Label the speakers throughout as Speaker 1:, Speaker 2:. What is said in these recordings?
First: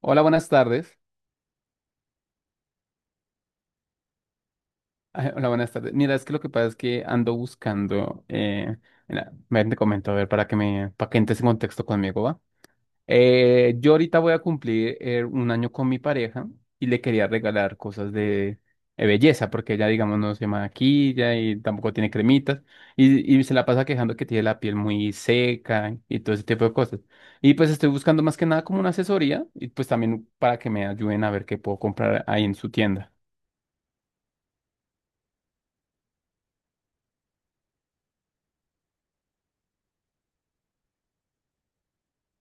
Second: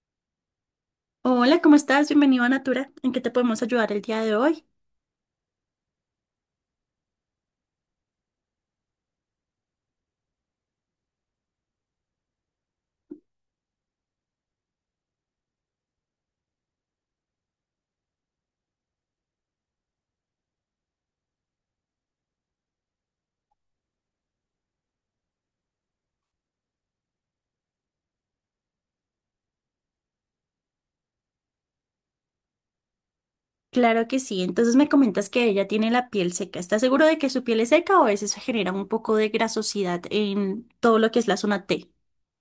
Speaker 1: Hola, buenas tardes.
Speaker 2: Hola, ¿cómo estás? Bienvenido a Natura. ¿En qué te podemos ayudar el día de hoy?
Speaker 1: Ah, hola, buenas tardes. Mira, es que lo que pasa es que ando buscando, mira, ven, te comento, a ver, para que entres en contexto conmigo, ¿va? Yo ahorita voy a cumplir un año con mi pareja y le quería regalar cosas de belleza, porque ella, digamos, no se maquilla y tampoco tiene cremitas y se la pasa quejando que tiene la piel muy seca y todo ese tipo de cosas. Y pues estoy buscando más que nada como una asesoría y pues también para que me ayuden a ver qué puedo comprar ahí en su tienda.
Speaker 2: Claro que sí. Entonces me comentas que ella tiene la piel seca. ¿Estás seguro de que su piel es seca o a veces se genera un poco de grasosidad en todo lo que es la zona T,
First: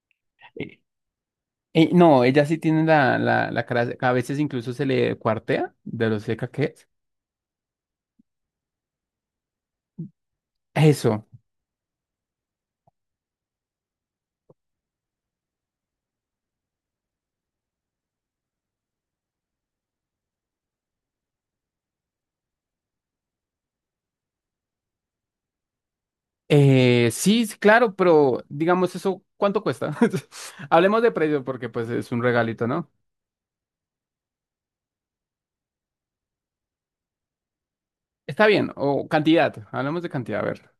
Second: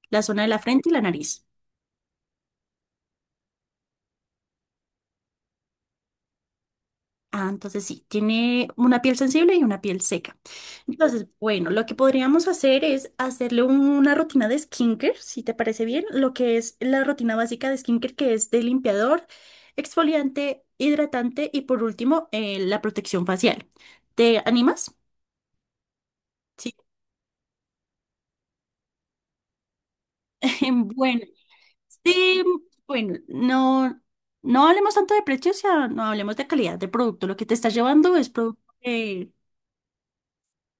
Speaker 2: la zona de la frente y la nariz?
Speaker 1: No, ella sí tiene la cara, a veces incluso se le cuartea de lo seca que es.
Speaker 2: Ah, entonces sí, tiene una piel sensible y una piel seca. Entonces,
Speaker 1: Eso.
Speaker 2: bueno, lo que podríamos hacer es hacerle una rutina de skincare, si te parece bien, lo que es la rutina básica de skincare, que es de limpiador, exfoliante, hidratante y por último, la protección facial. ¿Te animas? Sí.
Speaker 1: Sí, sí, claro, pero digamos eso, ¿cuánto cuesta? Hablemos de
Speaker 2: Bueno,
Speaker 1: precio porque pues es un
Speaker 2: sí,
Speaker 1: regalito, ¿no?
Speaker 2: bueno, no, no hablemos tanto de precio, o no hablemos de calidad de producto. Lo que te estás llevando es
Speaker 1: Está
Speaker 2: producto.
Speaker 1: bien, o cantidad, hablemos de cantidad, a ver.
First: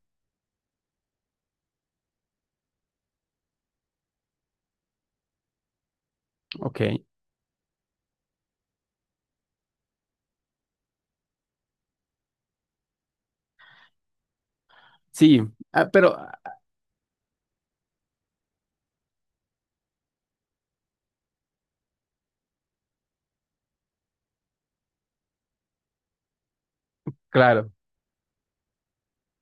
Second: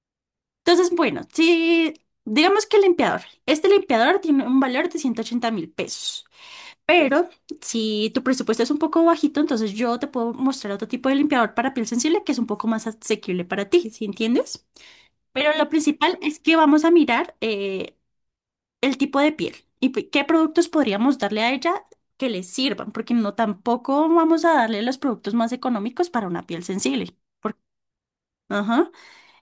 Speaker 2: Entonces, bueno, si digamos que el limpiador. Este limpiador tiene un valor de 180.000 pesos.
Speaker 1: Ok,
Speaker 2: Pero si tu presupuesto es un poco bajito, entonces yo te puedo mostrar otro tipo de limpiador para piel sensible que es un poco más asequible para ti, ¿sí entiendes?
Speaker 1: sí,
Speaker 2: Pero lo
Speaker 1: ah, pero
Speaker 2: principal
Speaker 1: ah,
Speaker 2: es que vamos a mirar el tipo de piel y qué productos podríamos darle a ella que le sirvan, porque no tampoco vamos a darle los productos más económicos para una piel sensible.
Speaker 1: claro,
Speaker 2: Ajá.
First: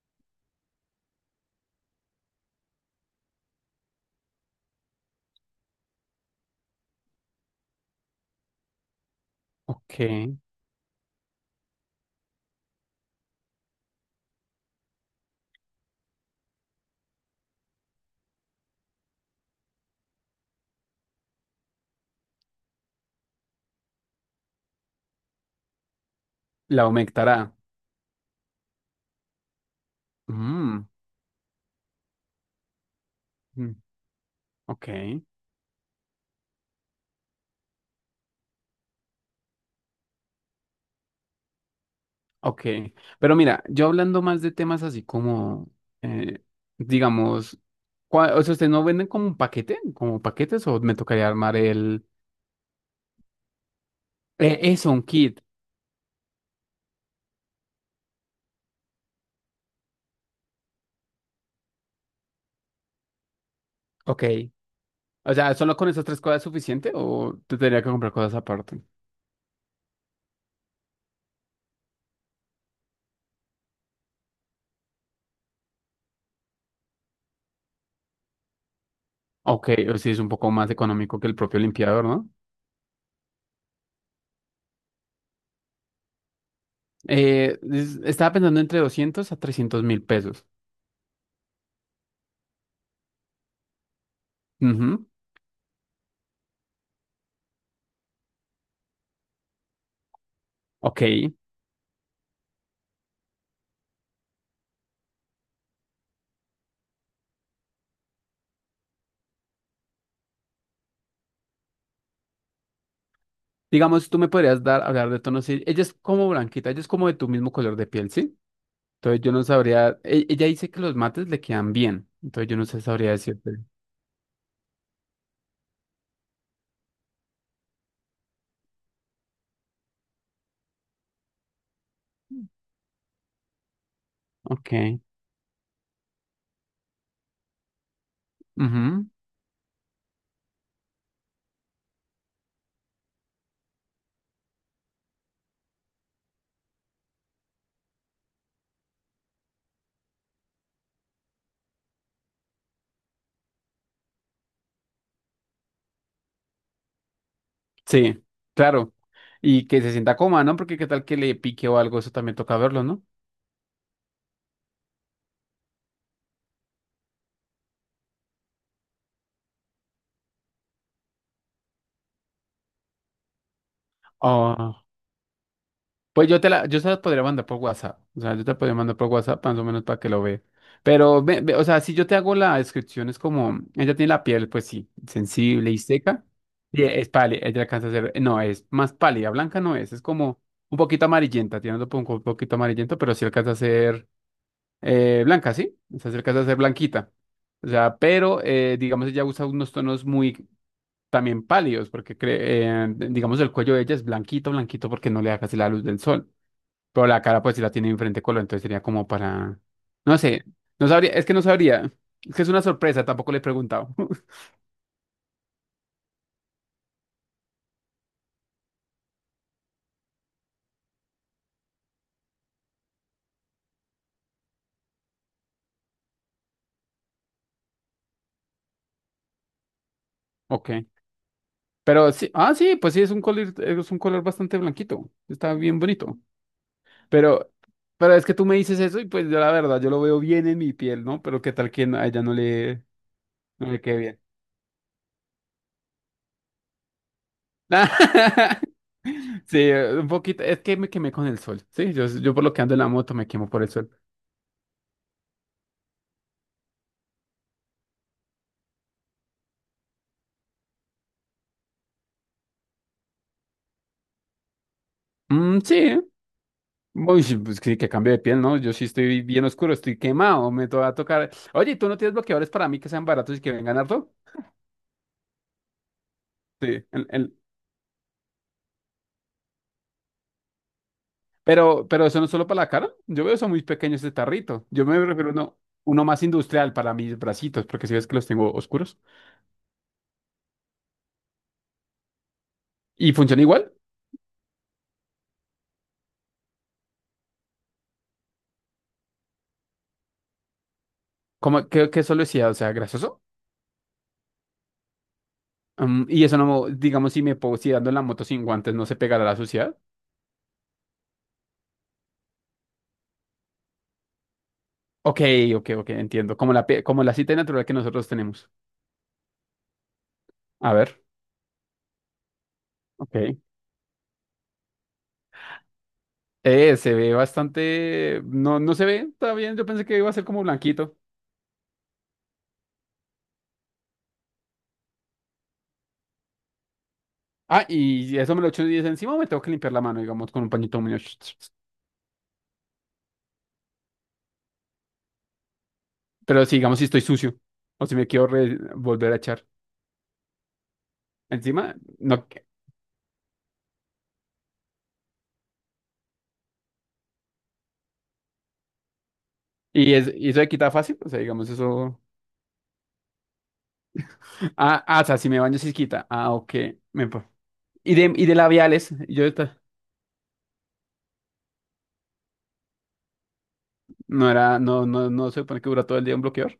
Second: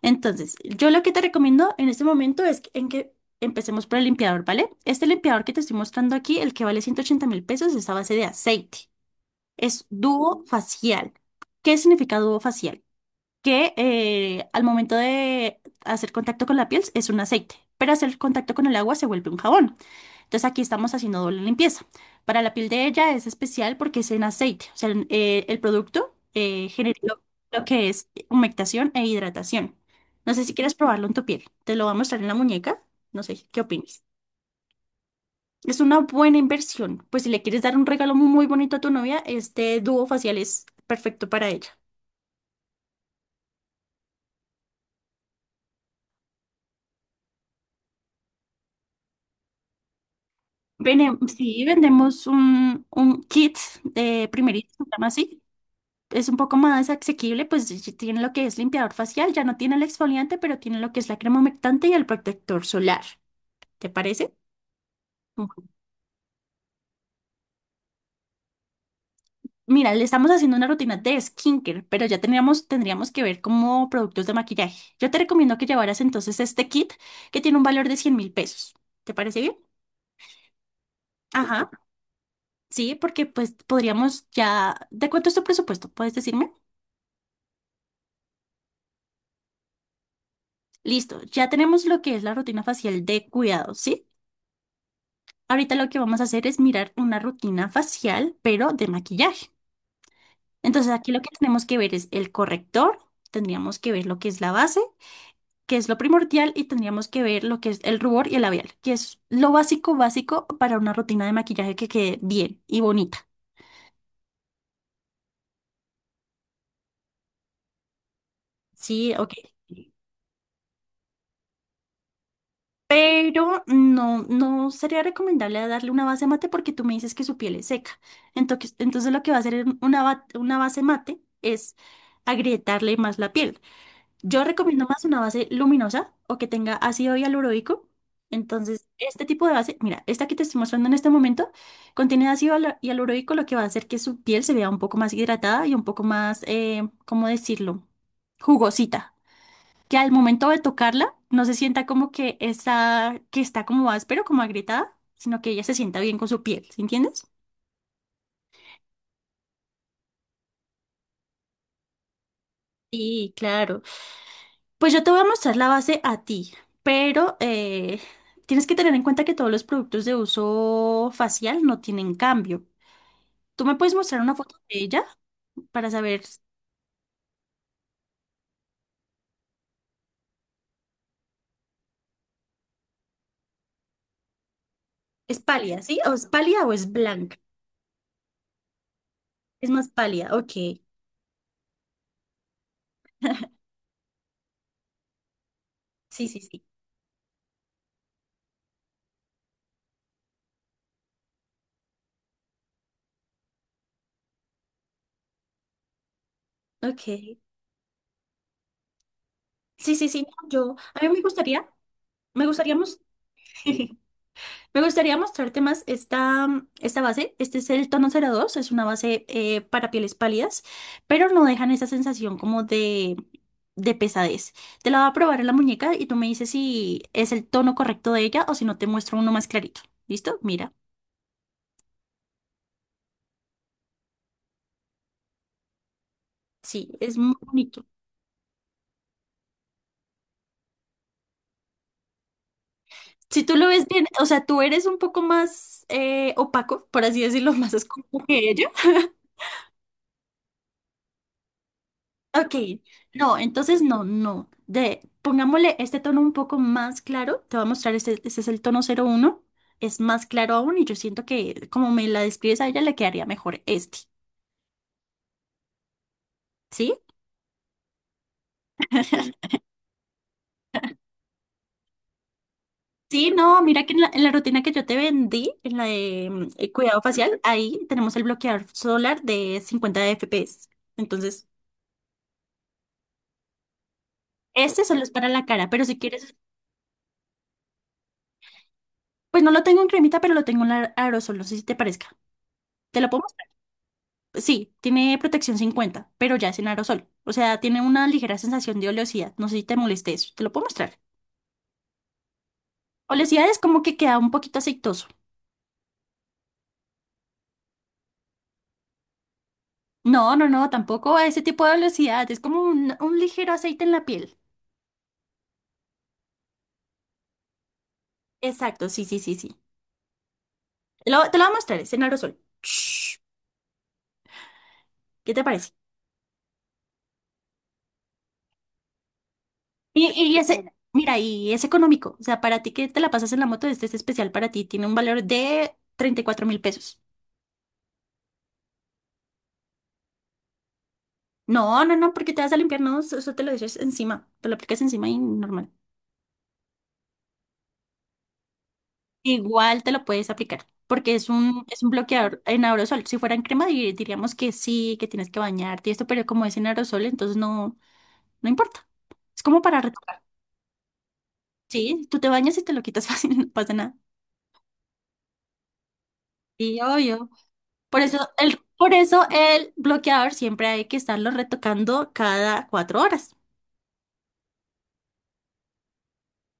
Speaker 2: Entonces, yo lo que te recomiendo en este momento es que- en que empecemos por el limpiador, ¿vale? Este limpiador que te estoy mostrando aquí, el que vale 180.000 pesos, es a base de aceite. Es
Speaker 1: ok,
Speaker 2: dúo facial. ¿Qué significa dúo facial? Que al momento de hacer contacto con la piel es un aceite, pero hacer contacto con el agua se vuelve un jabón. Entonces aquí estamos haciendo doble limpieza. Para la piel de ella es especial porque es en aceite, o sea, el producto
Speaker 1: la
Speaker 2: genera
Speaker 1: aumentará.
Speaker 2: lo que es humectación e hidratación. No sé si quieres
Speaker 1: Mm,
Speaker 2: probarlo en tu piel, te lo voy a mostrar en la muñeca, no sé, ¿qué
Speaker 1: mm,
Speaker 2: opinas?
Speaker 1: ok.
Speaker 2: Es una buena inversión, pues si le quieres dar un regalo muy bonito a tu novia, este dúo facial es perfecto para ella.
Speaker 1: Ok, pero mira, yo hablando más de temas así como, eh, digamos, o sea, ¿ustedes no venden como un paquete? ¿Como paquetes o me tocaría armar
Speaker 2: Sí,
Speaker 1: el...?
Speaker 2: vendemos un kit de primerito, se
Speaker 1: Eso, un
Speaker 2: llama
Speaker 1: kit.
Speaker 2: así. Es un poco más asequible, pues y tiene lo que es limpiador facial, ya no tiene el exfoliante, pero tiene lo que es la crema humectante y el protector solar. ¿Te
Speaker 1: Ok.
Speaker 2: parece?
Speaker 1: O sea,
Speaker 2: Ujú.
Speaker 1: ¿solo con esas tres cosas es suficiente o te tendría que comprar cosas aparte?
Speaker 2: Mira, le estamos haciendo una rutina de skincare, pero ya teníamos, tendríamos que ver como productos de maquillaje. Yo te recomiendo que llevaras entonces este kit que tiene un valor de 100.000 pesos. ¿Te parece bien?
Speaker 1: Ok, o si es un poco más económico que el propio
Speaker 2: Ajá.
Speaker 1: limpiador, ¿no?
Speaker 2: Sí, porque pues podríamos ya... ¿De cuánto es tu presupuesto? ¿Puedes decirme?
Speaker 1: Estaba pensando entre 200.000 a 300.000 pesos.
Speaker 2: Listo, ya tenemos lo que es la rutina facial de cuidado, ¿sí?
Speaker 1: Ujú.
Speaker 2: Ahorita lo que vamos a hacer es mirar una rutina facial, pero de maquillaje. Entonces
Speaker 1: Ok,
Speaker 2: aquí lo que tenemos que ver es el corrector, tendríamos que ver lo que es la base, que es lo primordial, y tendríamos que ver lo que es el rubor y el labial, que es lo básico, básico para una rutina de maquillaje que quede bien y bonita.
Speaker 1: digamos, tú me podrías hablar de tonos. Sí, ella es como blanquita, ella es como de tu mismo color de piel, ¿sí?
Speaker 2: Sí,
Speaker 1: Entonces yo
Speaker 2: ok.
Speaker 1: no sabría, ella dice que los mates le quedan bien, entonces yo no sé, sabría decirte.
Speaker 2: Pero no, no sería recomendable darle una base mate porque tú me dices que su piel es seca. Entonces, entonces lo que va a hacer en una, una base mate es agrietarle más la piel. Yo recomiendo
Speaker 1: Ok.
Speaker 2: más una base luminosa o que tenga ácido hialurónico. Entonces,
Speaker 1: Ujú.
Speaker 2: este tipo de base, mira, esta que te estoy mostrando en este momento, contiene ácido hialurónico, lo que va a hacer que su piel se vea un poco más hidratada y un poco más, ¿cómo decirlo? Jugosita que al momento de tocarla no se sienta como que está como áspero, como agrietada, sino que ella se sienta bien con su piel, ¿sí entiendes?
Speaker 1: Sí, claro. Y que se sienta coma, ¿no? Porque qué tal que le pique o algo, eso también toca verlo, ¿no?
Speaker 2: Sí, claro. Pues yo te voy a mostrar la base a ti, pero tienes que tener en cuenta que todos los productos de uso facial no tienen cambio. Tú me puedes mostrar una foto
Speaker 1: Oh.
Speaker 2: de ella para saber,
Speaker 1: Pues yo te la, yo se la podría mandar por WhatsApp. O sea, yo te la podría mandar por WhatsApp más o menos para que lo veas. Pero, ve, o sea, si yo te hago la descripción, es como, ella tiene la piel, pues sí,
Speaker 2: es
Speaker 1: sensible y
Speaker 2: pálida, ¿sí? ¿O es
Speaker 1: seca.
Speaker 2: pálida o
Speaker 1: Y
Speaker 2: es
Speaker 1: es
Speaker 2: blanca?
Speaker 1: pálida, ella alcanza a ser, no, es más pálida, blanca
Speaker 2: Es
Speaker 1: no
Speaker 2: más
Speaker 1: es, es
Speaker 2: pálida,
Speaker 1: como un
Speaker 2: ok.
Speaker 1: poquito amarillenta, tiene un poquito amarillento, pero sí alcanza a ser blanca, ¿sí? O sea, sí
Speaker 2: Sí, sí,
Speaker 1: alcanza a ser
Speaker 2: sí.
Speaker 1: blanquita. O sea, pero, digamos, ella usa unos tonos muy también pálidos, porque, digamos, el cuello de ella es blanquito, blanquito, porque no le da casi la luz del sol. Pero la
Speaker 2: Ok.
Speaker 1: cara pues sí la tiene de diferente color, entonces sería como para...
Speaker 2: Sí, sí,
Speaker 1: No
Speaker 2: sí,
Speaker 1: sé,
Speaker 2: no, yo,
Speaker 1: no
Speaker 2: a mí
Speaker 1: sabría, es que no sabría. Es que
Speaker 2: me
Speaker 1: es una
Speaker 2: gustaría
Speaker 1: sorpresa,
Speaker 2: mostrar.
Speaker 1: tampoco le he preguntado.
Speaker 2: Me gustaría mostrarte más esta, esta base. Este es el tono 02. Es una base para pieles pálidas, pero no dejan esa sensación como de pesadez. Te la voy a probar en la muñeca y tú me dices si es el tono correcto de ella o si no te muestro uno más clarito. ¿Listo?
Speaker 1: Ok.
Speaker 2: Mira,
Speaker 1: Pero sí, ah, sí, pues sí, es un color bastante blanquito. Está bien bonito.
Speaker 2: sí, es muy
Speaker 1: Pero,
Speaker 2: bonito.
Speaker 1: pero es que tú me dices eso y pues yo la verdad, yo lo veo bien en mi piel, ¿no? Pero qué tal que no, a ella
Speaker 2: Si tú lo
Speaker 1: no le
Speaker 2: ves
Speaker 1: quede
Speaker 2: bien,
Speaker 1: bien.
Speaker 2: o sea, tú eres un poco más opaco, por así decirlo, más oscuro que ella.
Speaker 1: Sí, un poquito, es que me quemé con el sol. Sí, yo por lo
Speaker 2: Ok,
Speaker 1: que ando en la moto me
Speaker 2: no,
Speaker 1: quemo por el
Speaker 2: entonces
Speaker 1: sol.
Speaker 2: no, no. De, pongámosle este tono un poco más claro. Te voy a mostrar, este es el tono 01. Es más claro aún y yo siento que como me la describes a ella le quedaría mejor este,
Speaker 1: Mm, sí.
Speaker 2: ¿sí?
Speaker 1: Uy, sí, pues sí, que cambio de piel, ¿no? Yo sí estoy bien oscuro, estoy quemado, va a tocar. Oye, ¿tú no tienes bloqueadores para mí que sean
Speaker 2: Sí,
Speaker 1: baratos y que
Speaker 2: no,
Speaker 1: vengan
Speaker 2: mira que
Speaker 1: harto?
Speaker 2: en la rutina que yo te vendí, en la de
Speaker 1: Sí,
Speaker 2: cuidado facial, ahí tenemos el bloqueador solar de 50 FPS. Entonces,
Speaker 1: pero, eso no es solo para la cara. Yo veo eso muy pequeño, este tarrito.
Speaker 2: este
Speaker 1: Yo me
Speaker 2: solo es para
Speaker 1: refiero a
Speaker 2: la
Speaker 1: uno,
Speaker 2: cara, pero si
Speaker 1: uno más
Speaker 2: quieres,
Speaker 1: industrial para mis bracitos, porque si ves que los tengo oscuros.
Speaker 2: pues no lo tengo en cremita, pero lo tengo en aerosol, no sé si te parezca. ¿Te lo
Speaker 1: ¿Y
Speaker 2: pongo?
Speaker 1: funciona igual?
Speaker 2: Sí, tiene protección 50, pero ya es en aerosol. O sea, tiene una ligera sensación de oleosidad. No sé si te moleste eso. Te lo puedo mostrar.
Speaker 1: ¿Como qué solo decía, o sea, grasoso?
Speaker 2: Oleosidad es como que queda un poquito aceitoso.
Speaker 1: Mm, y eso no, digamos, si dando en la moto sin guantes, ¿no se pegará a la suciedad?
Speaker 2: No, no, no, tampoco a ese tipo de oleosidad. Es como un ligero aceite en la piel.
Speaker 1: Ok, ok, ok, entiendo. Como la cita natural que nosotros tenemos.
Speaker 2: Exacto, sí, sí, sí, sí.
Speaker 1: A ver,
Speaker 2: Te lo voy a mostrar, es en aerosol. Shh,
Speaker 1: ok.
Speaker 2: ¿qué te parece?
Speaker 1: Se ve bastante. No, no se ve, está bien. Yo pensé que iba a ser
Speaker 2: Y
Speaker 1: como
Speaker 2: ese,
Speaker 1: blanquito.
Speaker 2: mira, y es económico. O sea, para ti que te la pasas en la moto, este es especial para ti. Tiene un valor de 34 mil pesos.
Speaker 1: Ah, y eso me lo echo y dice encima, o me tengo que limpiar la mano, digamos, con un pañito muy.
Speaker 2: No, no, no, porque te vas a limpiar, no, eso eso te lo dices encima. Te lo aplicas encima y normal.
Speaker 1: Pero si, digamos, si estoy sucio o si me quiero volver a echar
Speaker 2: Igual te lo puedes aplicar, porque es
Speaker 1: encima,
Speaker 2: es un
Speaker 1: no.
Speaker 2: bloqueador en aerosol. Si fuera en crema, diríamos que sí, que tienes que bañarte y esto, pero como es en aerosol, entonces no, no importa. Es como para
Speaker 1: Y, es,
Speaker 2: retocar.
Speaker 1: y eso se quita fácil, o sea, digamos, eso.
Speaker 2: Sí, tú te bañas y te lo quitas fácil, no pasa nada.
Speaker 1: Ah, ah, o sea, si me baño, sí se quita. Ah, ok.
Speaker 2: Sí,
Speaker 1: Me...
Speaker 2: obvio.
Speaker 1: pa- Y de, labiales,
Speaker 2: Por eso el bloqueador siempre hay que estarlo retocando cada 4 horas.
Speaker 1: no, no, no se supone que dura todo el día un bloqueador.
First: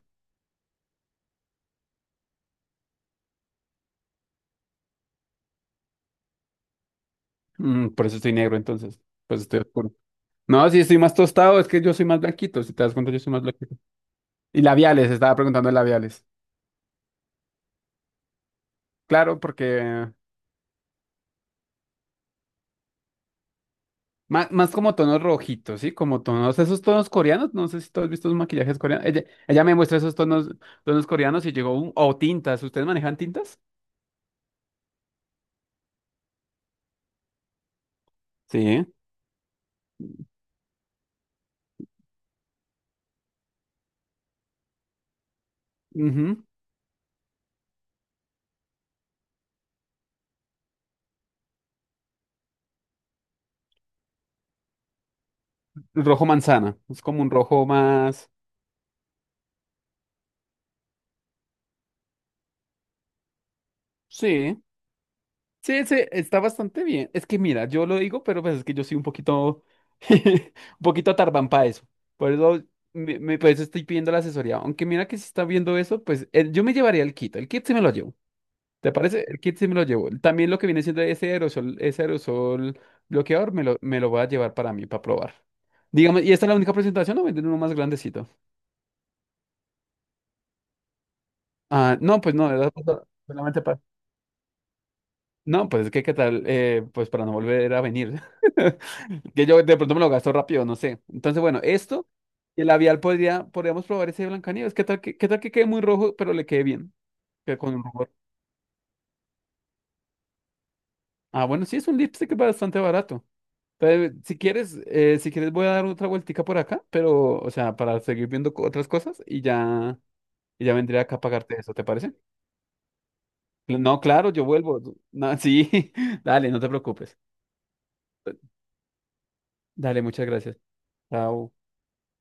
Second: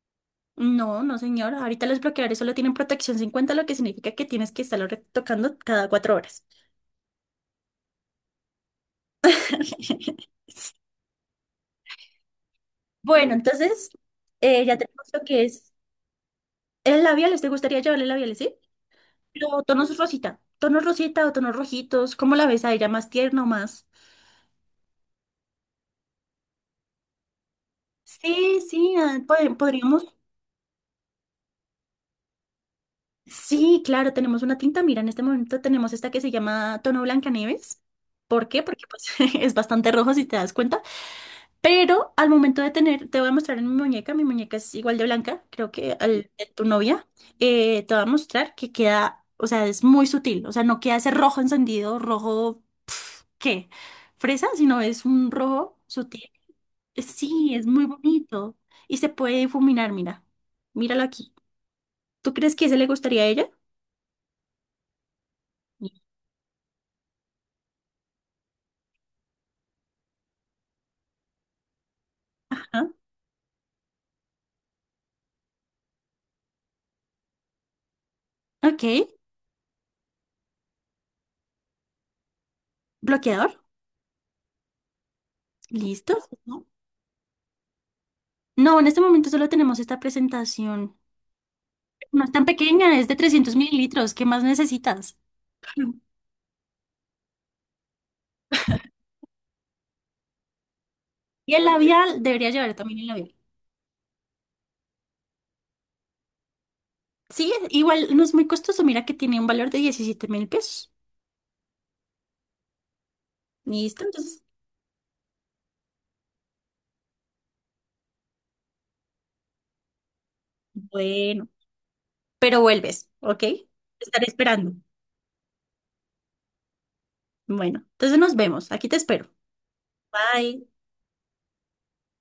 Speaker 2: No, no, señora. Ahorita los bloqueadores solo tienen protección 50 lo que significa que tienes que estarlo retocando cada cuatro horas.
Speaker 1: Mm, por eso estoy negro, entonces, pues estoy oscuro. No, si estoy más tostado, es que yo soy más blanquito. Si te das cuenta, yo soy
Speaker 2: Bueno,
Speaker 1: más blanquito.
Speaker 2: entonces
Speaker 1: Y
Speaker 2: ya tenemos
Speaker 1: labiales,
Speaker 2: lo
Speaker 1: estaba
Speaker 2: que
Speaker 1: preguntando
Speaker 2: es.
Speaker 1: de labiales.
Speaker 2: El labiales, ¿te gustaría llevarle labiales, sí?
Speaker 1: Claro,
Speaker 2: Pero
Speaker 1: porque
Speaker 2: tonos rosita o tonos rojitos, ¿cómo la ves a ella? ¿Más tierno, más?
Speaker 1: más como tonos rojitos, ¿sí? Como tonos, esos tonos coreanos, no sé si tú has visto los
Speaker 2: Sí,
Speaker 1: maquillajes
Speaker 2: sí,
Speaker 1: coreanos.
Speaker 2: ah,
Speaker 1: Ella, ella me muestra
Speaker 2: podríamos.
Speaker 1: esos tonos coreanos y llegó, o tintas, ¿ustedes manejan tintas?
Speaker 2: Sí, claro, tenemos una tinta. Mira, en este momento tenemos esta que se llama tono Blancanieves. ¿Por qué? Porque
Speaker 1: Sí.
Speaker 2: pues, es bastante rojo si te das cuenta. Pero al momento de tener, te voy a mostrar en mi muñeca es igual de blanca, creo que al
Speaker 1: Ujú.
Speaker 2: de tu novia, te voy a mostrar que queda, o sea, es muy sutil, o sea, no queda ese rojo encendido, rojo ¿qué? ¿Fresa? Sino es un rojo sutil.
Speaker 1: Rojo manzana, es como un
Speaker 2: Sí, es
Speaker 1: rojo
Speaker 2: muy
Speaker 1: más,
Speaker 2: bonito. Y se puede difuminar, mira. Míralo aquí. ¿Tú crees que ese le gustaría a ella?
Speaker 1: sí, sí, está bastante bien. Es que mira, yo lo digo, pero pues es que yo soy un poquito, un poquito tardán para eso. Por eso,
Speaker 2: Ajá.
Speaker 1: por eso estoy pidiendo la asesoría. Aunque mira que si está viendo eso, pues yo me llevaría el kit. El kit sí me lo llevo.
Speaker 2: Ok.
Speaker 1: ¿Te parece? El kit sí me lo llevo. También lo que viene siendo ese aerosol
Speaker 2: ¿Bloqueador?
Speaker 1: bloqueador, me lo voy a llevar para mí, para probar.
Speaker 2: ¿Listo?
Speaker 1: Digamos, ¿y esta es la
Speaker 2: No,
Speaker 1: única presentación o venden uno más grandecito?
Speaker 2: no, en este momento solo tenemos esta presentación.
Speaker 1: Ah, no,
Speaker 2: No es
Speaker 1: pues
Speaker 2: tan
Speaker 1: no, era
Speaker 2: pequeña, es de 300
Speaker 1: solamente para...
Speaker 2: mililitros. ¿Qué más necesitas?
Speaker 1: No, pues es que qué tal, pues para no volver a venir. Que yo de pronto me lo gasto rápido, no sé. Entonces,
Speaker 2: Y
Speaker 1: bueno,
Speaker 2: el
Speaker 1: esto
Speaker 2: labial, debería
Speaker 1: y el
Speaker 2: llevar también
Speaker 1: labial
Speaker 2: el labial.
Speaker 1: podríamos probar ese de Blancanieves. ¿Qué tal que quede muy rojo, pero le quede bien?
Speaker 2: Sí,
Speaker 1: Que con un rubor.
Speaker 2: igual no es muy costoso. Mira que tiene un valor de 17.000 pesos.
Speaker 1: Ah, bueno, sí, es un lipstick bastante barato.
Speaker 2: ¿Listo?
Speaker 1: Pero, si
Speaker 2: Entonces,
Speaker 1: quieres, eh, si quieres voy a dar otra vueltica por acá, pero, o sea, para seguir viendo otras cosas y ya, vendría acá a
Speaker 2: bueno.
Speaker 1: pagarte eso, ¿te parece?
Speaker 2: Pero vuelves, ¿ok? Te
Speaker 1: No,
Speaker 2: estaré
Speaker 1: claro, yo
Speaker 2: esperando.
Speaker 1: vuelvo. No, sí, dale, no te preocupes.
Speaker 2: Bueno, entonces nos vemos. Aquí te espero.
Speaker 1: Dale, muchas gracias.
Speaker 2: Bye.
Speaker 1: Chao.